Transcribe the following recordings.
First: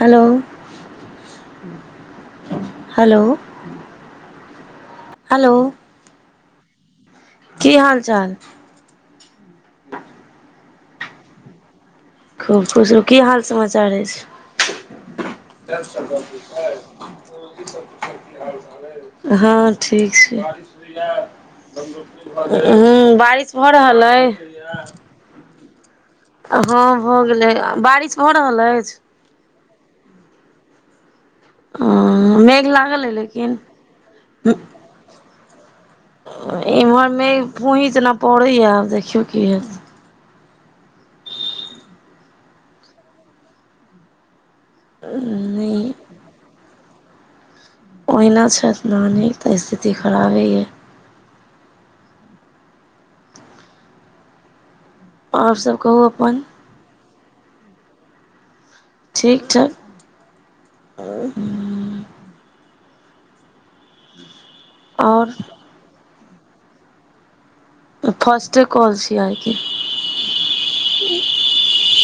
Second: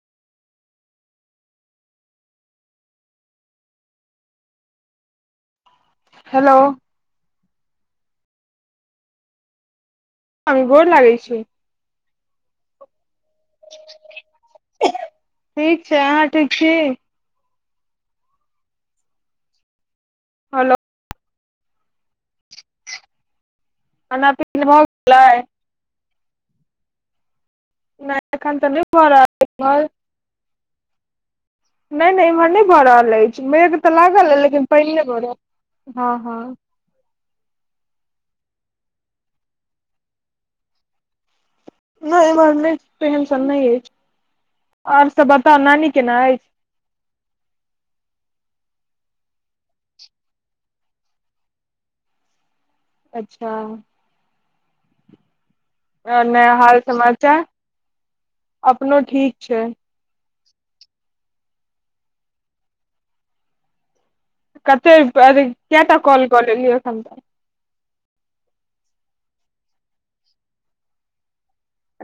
hello hello hello hello की हाल चाल मामी गोर लागै छी खूब खुश रहु की हाल समाचार अछि ठीक छै अहाँ ठीक छी हेलो हँ ठीक छै हुँ बारिश घरा पो ले खाना पीना भ गेलै हँ हो गेलै [unintelligible] नहि रहल एखन त न अछि भ रहले नहि नहि हँ एम्हर नहि मेघ भाए लागल अइ रहल अछि लेकिन मेघ त लागल अछि लेकिन पानए भरल हँ हँ एम्हरमे फूहि सन पड़ैय देखियौ की हे नहि एम्हर नहि तेहन सन नहि अछि आर सभ बता नानी नहि केना अछि ओहिना छैथ नानी तऽ स्थिति खराबे अऽ अच्छा आओर सब कहू आओ अपन न हाल समाचार ठीक छै कते आओर अे कैटा कॉल कऽ लेलीयै एखन तक ई फास्टे काँल छियै आइ के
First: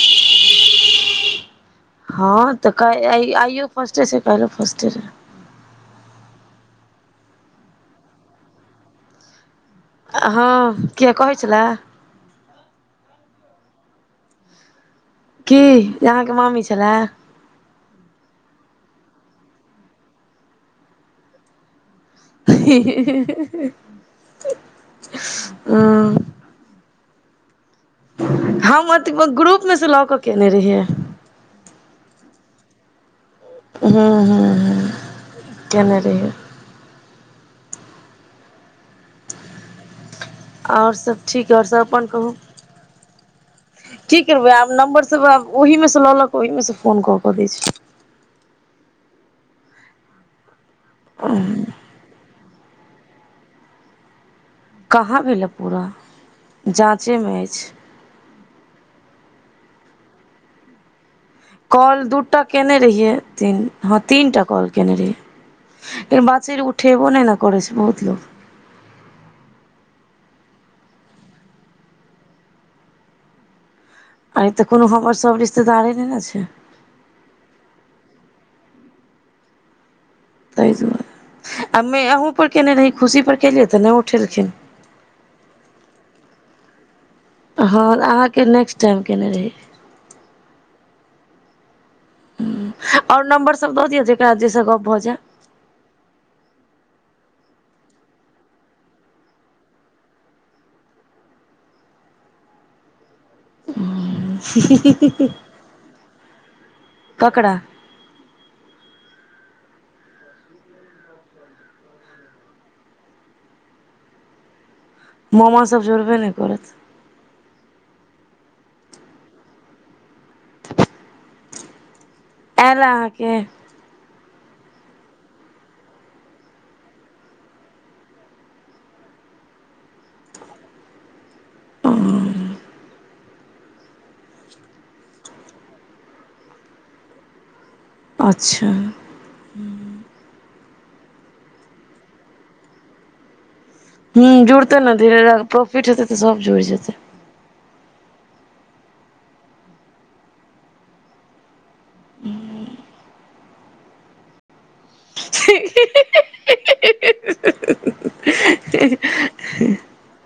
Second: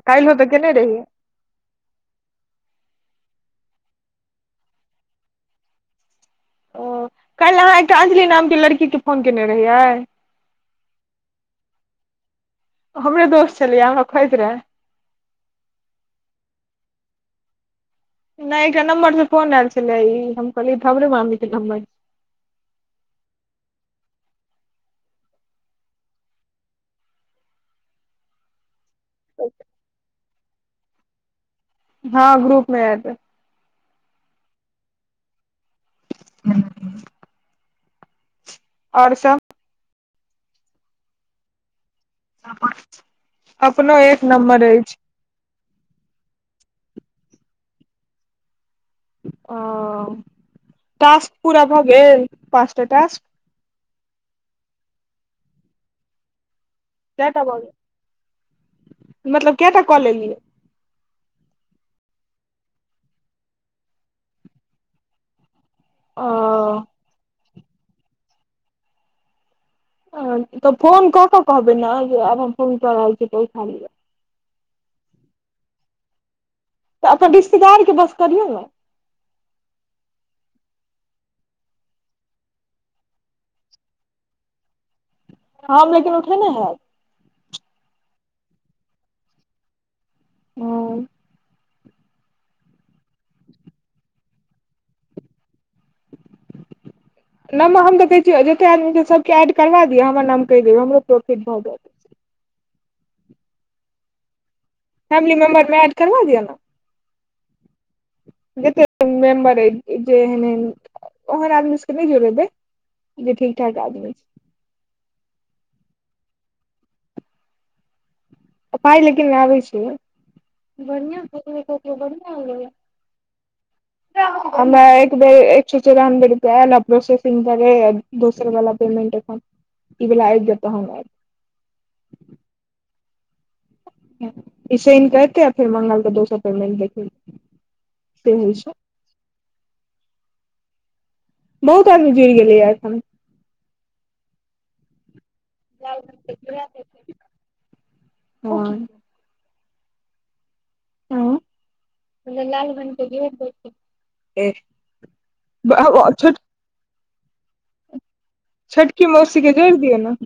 काल्हिओ तऽ केने रही हँ तऽ आइयो फर्स्टे छै काल्हिओ फर्स्टे रहै ओ काल्हि अहाँ एकटा अंजलि नामके लड़कीके फोन केने रहियै हँ किये कहै छले हमरे दोस्त छलैये हँसैत रहै की जे अहाँके मामी छलए नहि एकटा नम्बर से फोन आयल छलै ई हम कहलियै हमरे मामीे के नम्बर छियै ही ही ही ओ [inaudible] हम ओते ग्रुप मे से लऽ कऽ केने रहियै हँ ग्रुप मे एड अय हूंम्म हूंम्म हूंम्म केने रहियै [inaudible] और सब आओर सब ठीक अय आओर सब अपन कहू अपनो की एक करबै आब अछि नम्बर सब आब ओहि मे से लऽ लऽ कऽ ओहि मे से फोन कऽ कऽ दै छियै ओ टास्क पूरा भऽ गेल पाँचटा टास्क कहाँ भेलै पूरा जा कएटा भऽ गेल मतलब कैटा कऽ लेलियै कॉल दू टा कयने रहियै तीन हँ तीनटा कॉल कयने रहियै लेकिन ओ बात छै जे उठेबो नहि ना करै छै बहुत लोक तऽ फोन कऽ कऽ कहबै न जे आब हम फोन कऽ रहल छी तऽ उठा लेत आय तऽ कोनो हमर सभ रिश्तेदारे नहि ने छै तऽ अपन रिश्तेदार के बस करियौ ने ताहि दुआरे आ मे अहूँ पर कयने रही खुशीपर केलियै तऽ नहि उठेलखिन हम लेकिन उठेने हैब हँ अहाँके नेक्स्ट टाइम केने रही ओ आओर नम्बर सब दऽ दिय जेकरा जाहिसँ गप्प भऽ जे [inaudible] नंबर हम तऽ कहै छियै जेते आदमी छै सबके एड करबा दिअ हमर नाम कहि दियौ हमरो प्रोफिट भऽ जैत [inaudible] फैमिली मेंबरमे एड करबा दिय ने ककड़ा जते [unintelligible] मेम्बर अछि जे एहन एहन ओहन आदमी सबके नहि जोड़ेबै जे ठीक ठाक आदमी छै मामा सब जोड़बे नहि करत पाइ लेकिन आबै छै यै [inaudible] आयल अहाँके [inaudible] हमरा एक बेर एक सए चौरानबे रुपआ प्रोसेसिंग करे दोसर वला पेमेंट एखन ई बला आइब पैत तहन एत आ ईसइन करते आ फेर मंगल तऽ दो सो पेमेंट देख अच्छा बहुत आदमी जुड़ि गेलैए एखन ह जुड़तै ने धीरे ध प्रोफिट हतै तऽ सब जुइड़ जेतै हं हँ लाल बनट [unintelligible] [unintelligible] छोटकी मौसी के जोइर दिय न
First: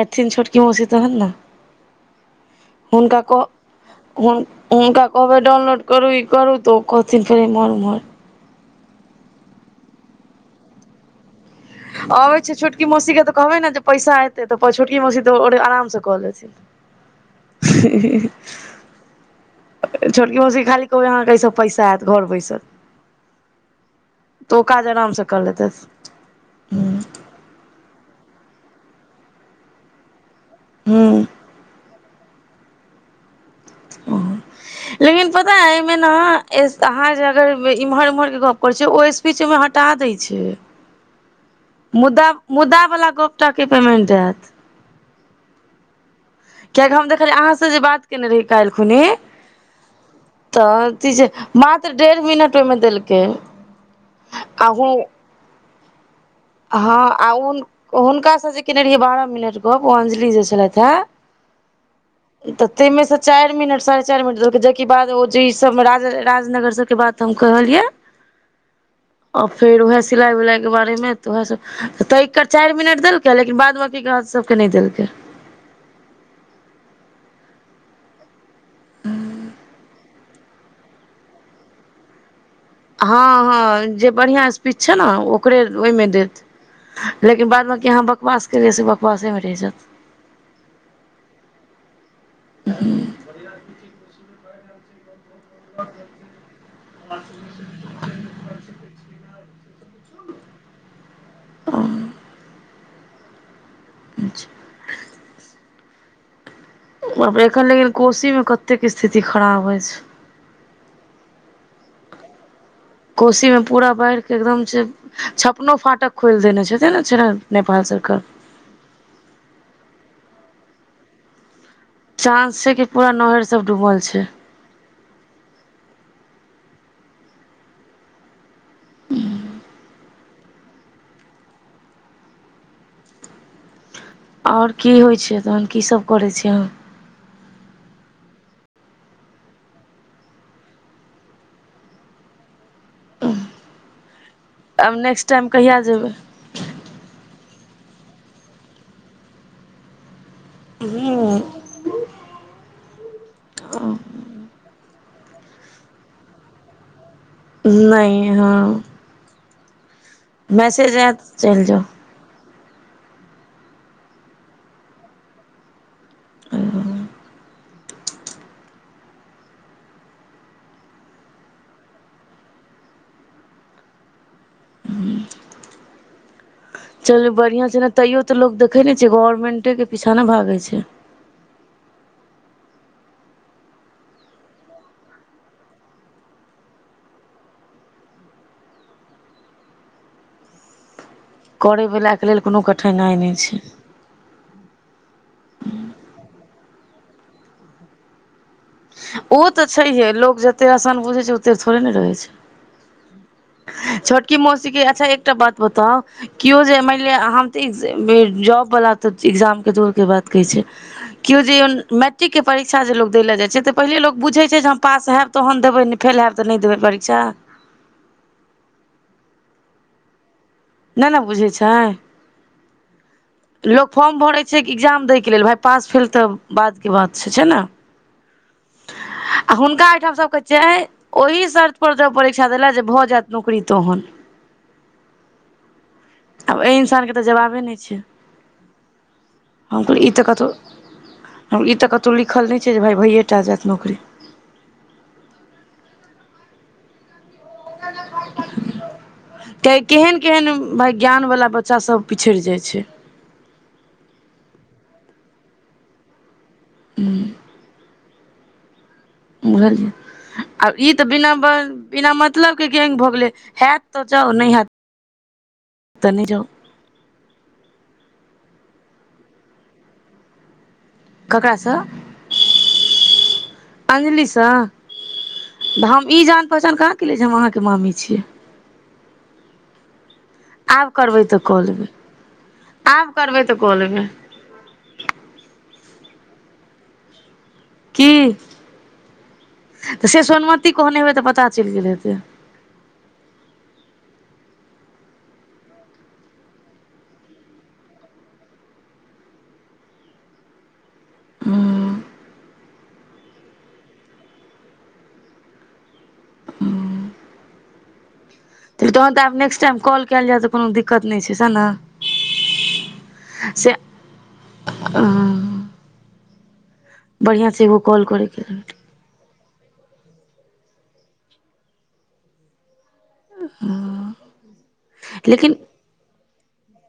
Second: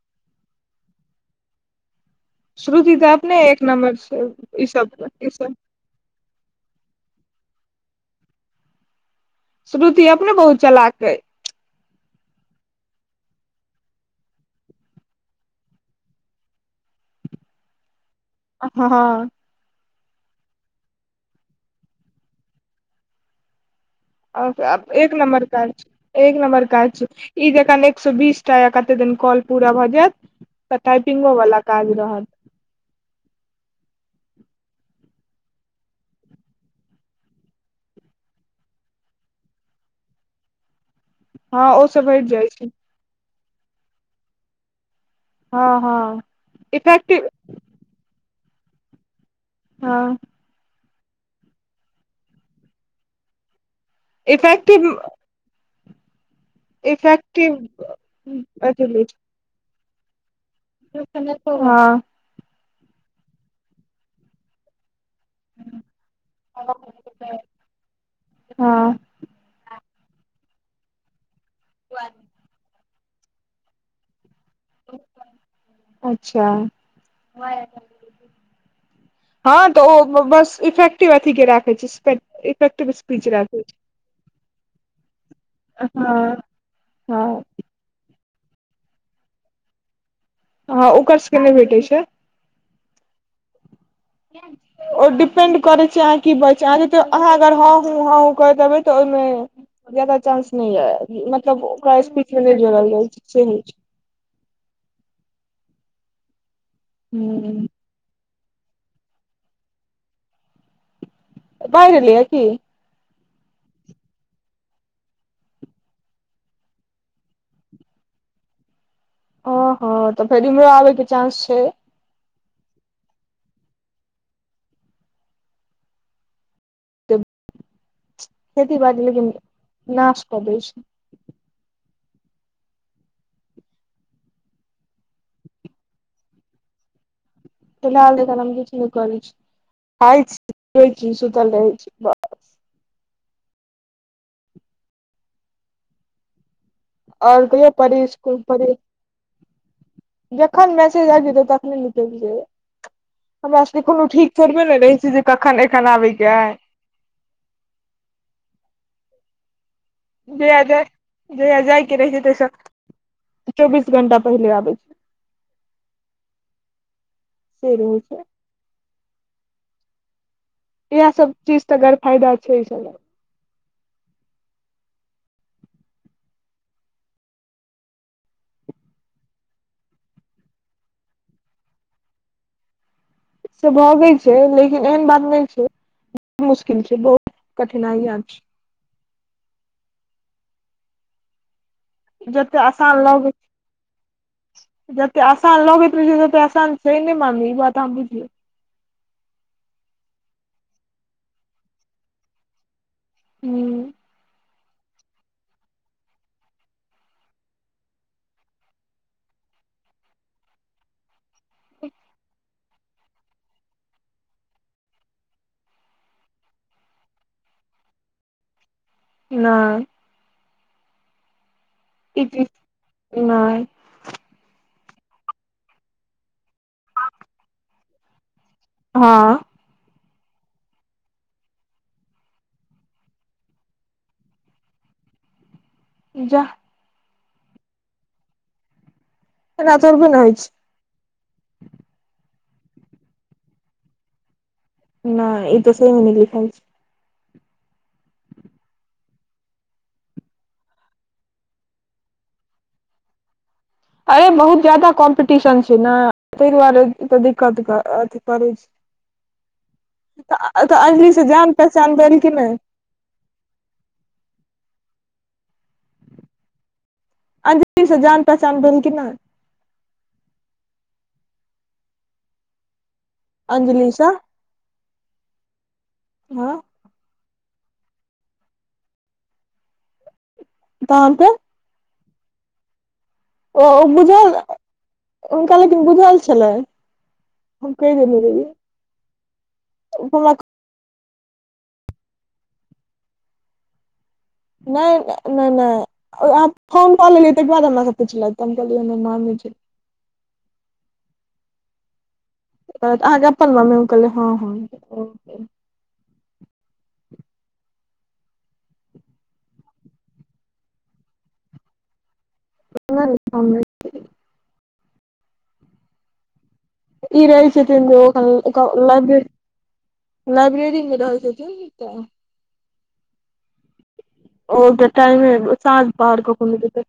एथिन छोटकी मोशी तहन न श्रुति तऽ हुनका अपने एक नम्बर छै कह ई हुनका सब ई कहबै सब डाउनलोड करू ई करू तऽ ओ कहथिन फेर इमहर उमहर श्रुति अपने बहुत चला केे अबै छै छोटकी मौसी के तऽ कहबे ने जे पैसा एते तऽ छोटकी मौसी त आराम से कऽ लेत [inaudible] हँँ छोटकी मौसी के खाली कहबै अहाँ एइस पैसा एत घर बैसल तऽ ओ काज आराम एक से कऽ नमबर लेतै कार एक नम्बर कार छै ई जकन एक सए बीस टा या कते दिन कॉल पूरा भए जायत त ह टाइपिंगो वला काज रहत ओ लेकिन पता अय एइमे ना अहाँ जे अगर इम्हर उम्हर के गप करै छिय ओहि हटा दै छै हँ ओ सब मुदा हटि जाइ छै मुदा वला गप टाके पेमेंट एत हँ हँ किएकि हम इफेक्टिव देखलियै अहाँसँ जे बात कयने रही काल्हिखुनी हँ तऽ मात्र डेढ़ मिनट ओइमे देलकै इफैक्टिव आ हँ आ इफेक्टिव हुन हुनका से जे केने रहिये अथी बारह मिनट गप ओ अंजलि जे छलथि हे [inaudible] तऽ तमे से चारि मिनट साढ़े चारि मिनट देलकै जेकि बाद ओ जे ई राजनगर सबके बात हम कहलियै हँ आ फेर उएह सिलाई उलाई के बारे में तऽ उएह त एक चारि मिनट देलक लेकिन बाद बाँकी के आहा सब के नहि देलकै अच्छा हँ तऽ ओ बस इफेक्टिव अथी के राखै छय [unintelligible] हँ हँ जे बढ़ियां स्पीच छै न ओकरे छै ओहिमे हँ देत हँ लेकिन बाद बां कि अहाँ बकवास केलियइ से बकबासेमे रहि जैत हँ ओकर सके नै भेटै छै हूँ ओ डिपेंड करइ छै अहाँ की बच छै अहाँ अहाँ अगर हँ ह हँ क देबै तऽ ओहिमे ज्यादा चांस नहि य मतलब ओकरा स्पीक मे नहि जोड़ल जाइ छै सेह होय छै अच्छा एखन लेकिन कोशी मे कतेक स्थिति खराब अछि बाढ़ एलय हन की कोशीमे पूरा बाढ़िके एकदम छै छपनो फाटक खोल देने छैे ने नेपाल सरकार ओ हँ तऽ फेर इमहरो आबे के चानंस छै चांस छै कि पूरा नहर सब डूबल छै तऽ खेती बाड़ी लेकिन नाश काय देय छै आओर की होइ छै तहन की सभ करै छिय अहाँ फिलहाल हम अखन किछु नहि करै छी खाइ छी पीये छी सुतल रहै छी बस आब नेक्स्ट टाइम कहिआ जेबै और कहियो पढ़ी स्कूल पढ़ी जखन मैसेज आ जेतै हूँ तखने निकेल जेबय हमरा सबके कोनो ठीक थोरबे नहि रहै छी जे कखन आबैक एय नहि हँ जहिया जा मैसेज आयत जहिया चलि जाय जाउ के रहे छै तेसँ चौबीस घंटा पहिले आबै छै आ से रहे छै इएह सब चीज तऽ गर फायदा छै इ सब लय क हू चलू बढ़िया छै ने तैयो तऽ लो देखे ने छै गवर्मेंटे के पीछा नऽ भागै छै से भगे छै लेकिन एहन बात नहि छै बहुत मुशकिल छै बहुत कठिनाईयाँ छै करयवाके लेल जते कोनो आसान कठिनाइ लगै नहि छै जते आसान लगैत रहै छै तते आसान छै ने मामी ई बात आहां बुझियो ओ तऽ छैहे लोक जते आसान बुझैत छै ओते थोड़े न रहै छैय हूँ छोटकी मौसी की अच्छा एकटा बात बताउ केओ जे मानि लिअ हम तऽ जॉबवला तऽ एग्जामके दूरके बात कहै छै केओ जे मैट्रिक के परीक्षा जे लोग देले जाइ छै तऽ पहिले लोक बुझै छै जे हम पास होयब तहन देबै नहि फेल होयब तऽ नहि देबै परीक्षा नहि नहि नऽ बुझै छैय नहि लोक फॉर्म भरै छै कि एकग्जाम दैके लेल भाइ पास भेल तऽ बादके बात से छै नऽ हँ आ हुनका एहिठाम सबके छै ओहि शर्त पर परीक्षा देल जाउ भऽ जायत नौकरी तोहन जा आब एहि इंसानके तऽ जवाबे नहि छै एना हम कहल थोड़बे ई ने तऽ होइ कतो ई तऽ कतहु लिखल नहि छै जे भााय भइएटा जायत नौकरी नहि ई त सेहो नहि लिखल छैय [inaudible] केहन केहन भाय ज्ञानवला बच्चासभ पिछड़ि जाइ छै अरे बहुत ज्यादा कॉम्पिटिशन छै नऽ ते दुआरे हूं तऽ दिक्कत अथि करै छै बुझलियै तऽ आब ई तऽ अंजलि से बिना जान पहचान बिना भेल कि नहि मतलब के गेंग भऽ गेलै हेत तऽ जाउ नय हेत तऽ नय जाउ अंजली स जान पहचान भेल कि न्य ककरास अंजलि से अञ्जलिसँ तऽ हम ई जान हँ पहचान कहाँ केलिय जे हम अहाँके मामी छीयै आब तहन करबै फेर तऽ क लेबै आब करबै तऽ ओ क ओ लेबै बुझल हुनका लेकिन बुझल छलै हम कहि की देने रहियै ओ तऽ से हमरा सोनमती कहने होय तऽ पता चलि गेल हेतै नय नय नय ओ अहाँ फोन कऽ लेलियै तइ के बाद हमरा स पुछलक त हम कहलियै नै मामी छै अहाँके अपन मामी कहलै हँ हँ त तहन तऽ आब नेक्स्ट टाइम कॉल कयल जाय तऽ कोनो दिक्कत नय छै सेह न से हं ई रहय छथिन त ओ ओ लब लाइब्रेरीमे रहै छथिन तऽ ओ त टाइमे लेकिन साँझ बाहर कऽ घुमइत हेतइ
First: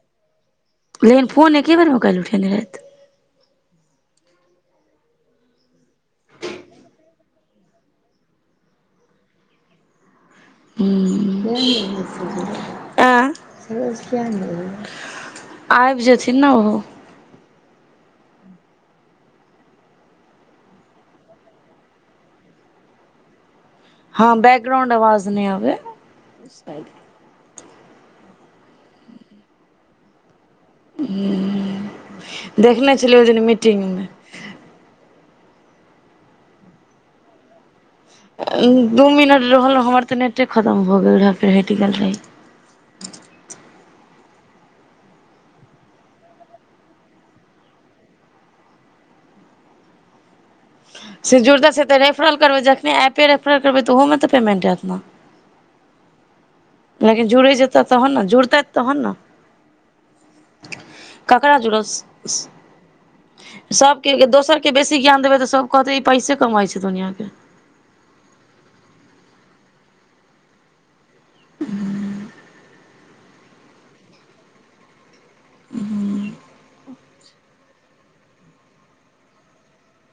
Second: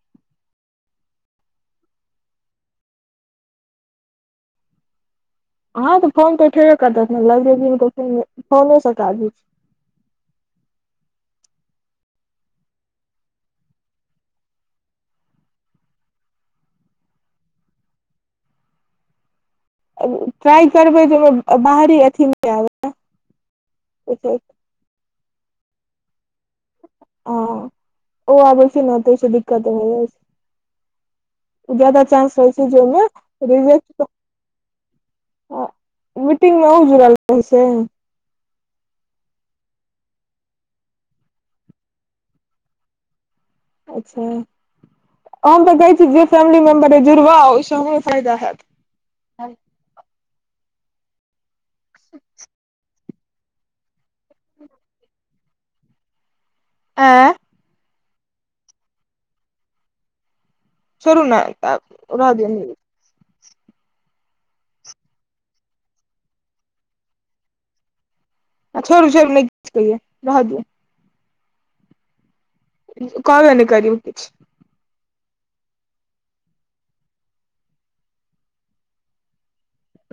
लेकिन फोन एके बेरमे काल्हि उठेने रहथि हँं तऽ फोन तऽ उठेबे करतथ न लाइब्रेबी में त फेन फोने स काज होइ छइ हँ ऐं आइब जेथिन ने ओहो ट्राइ करबै जे बाहरी अथी नइ आबै हँ बैकग्राउंड आवाज नइ आबै हं ओ आबै छै न तऽ आइ स दिक्कत हो जाइ छै जायदा चांस रहै छै देखने छलियै ओहि दिन जाहिमे रिज्ट मीटिंगमे मीटिंग मे अहु जुड़ल रहै छै दू मिनट रहल हमर तऽ नेटे खतम भऽ गेल रहै फेर हटि गेल रही अच्छा हम तऽ कहै छी जे फैमिली मेम्बर अय जुड़बा ओहिसँ हमरो फायदा हैत से जुरता से तऽ रेफरल करबै जखने एपे रेफरल करबै तऽ ओमे त पमेन्ट हयत न लेकिन आँय जुड़ै जेता तहन न जुड़तेथ तहन ना छोरु नय अ रहय दियउ सबके दोसरके बेसी ज्ञान देबै तऽ सब कहतै ई पैसे कमाइ छै दुनिआँके आ छोड़ू छोरू नय किछ कहिय रहऽ दियउ हूँ कहबे नय करियउ किछ हँ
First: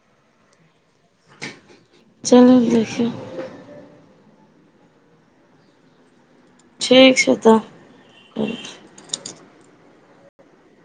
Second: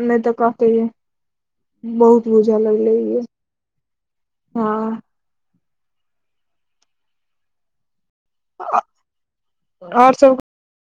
नय तऽ कहते है बहुत चलू बुझा लगलै देखियौ ये हँ ठीक छै तऽ आओर सब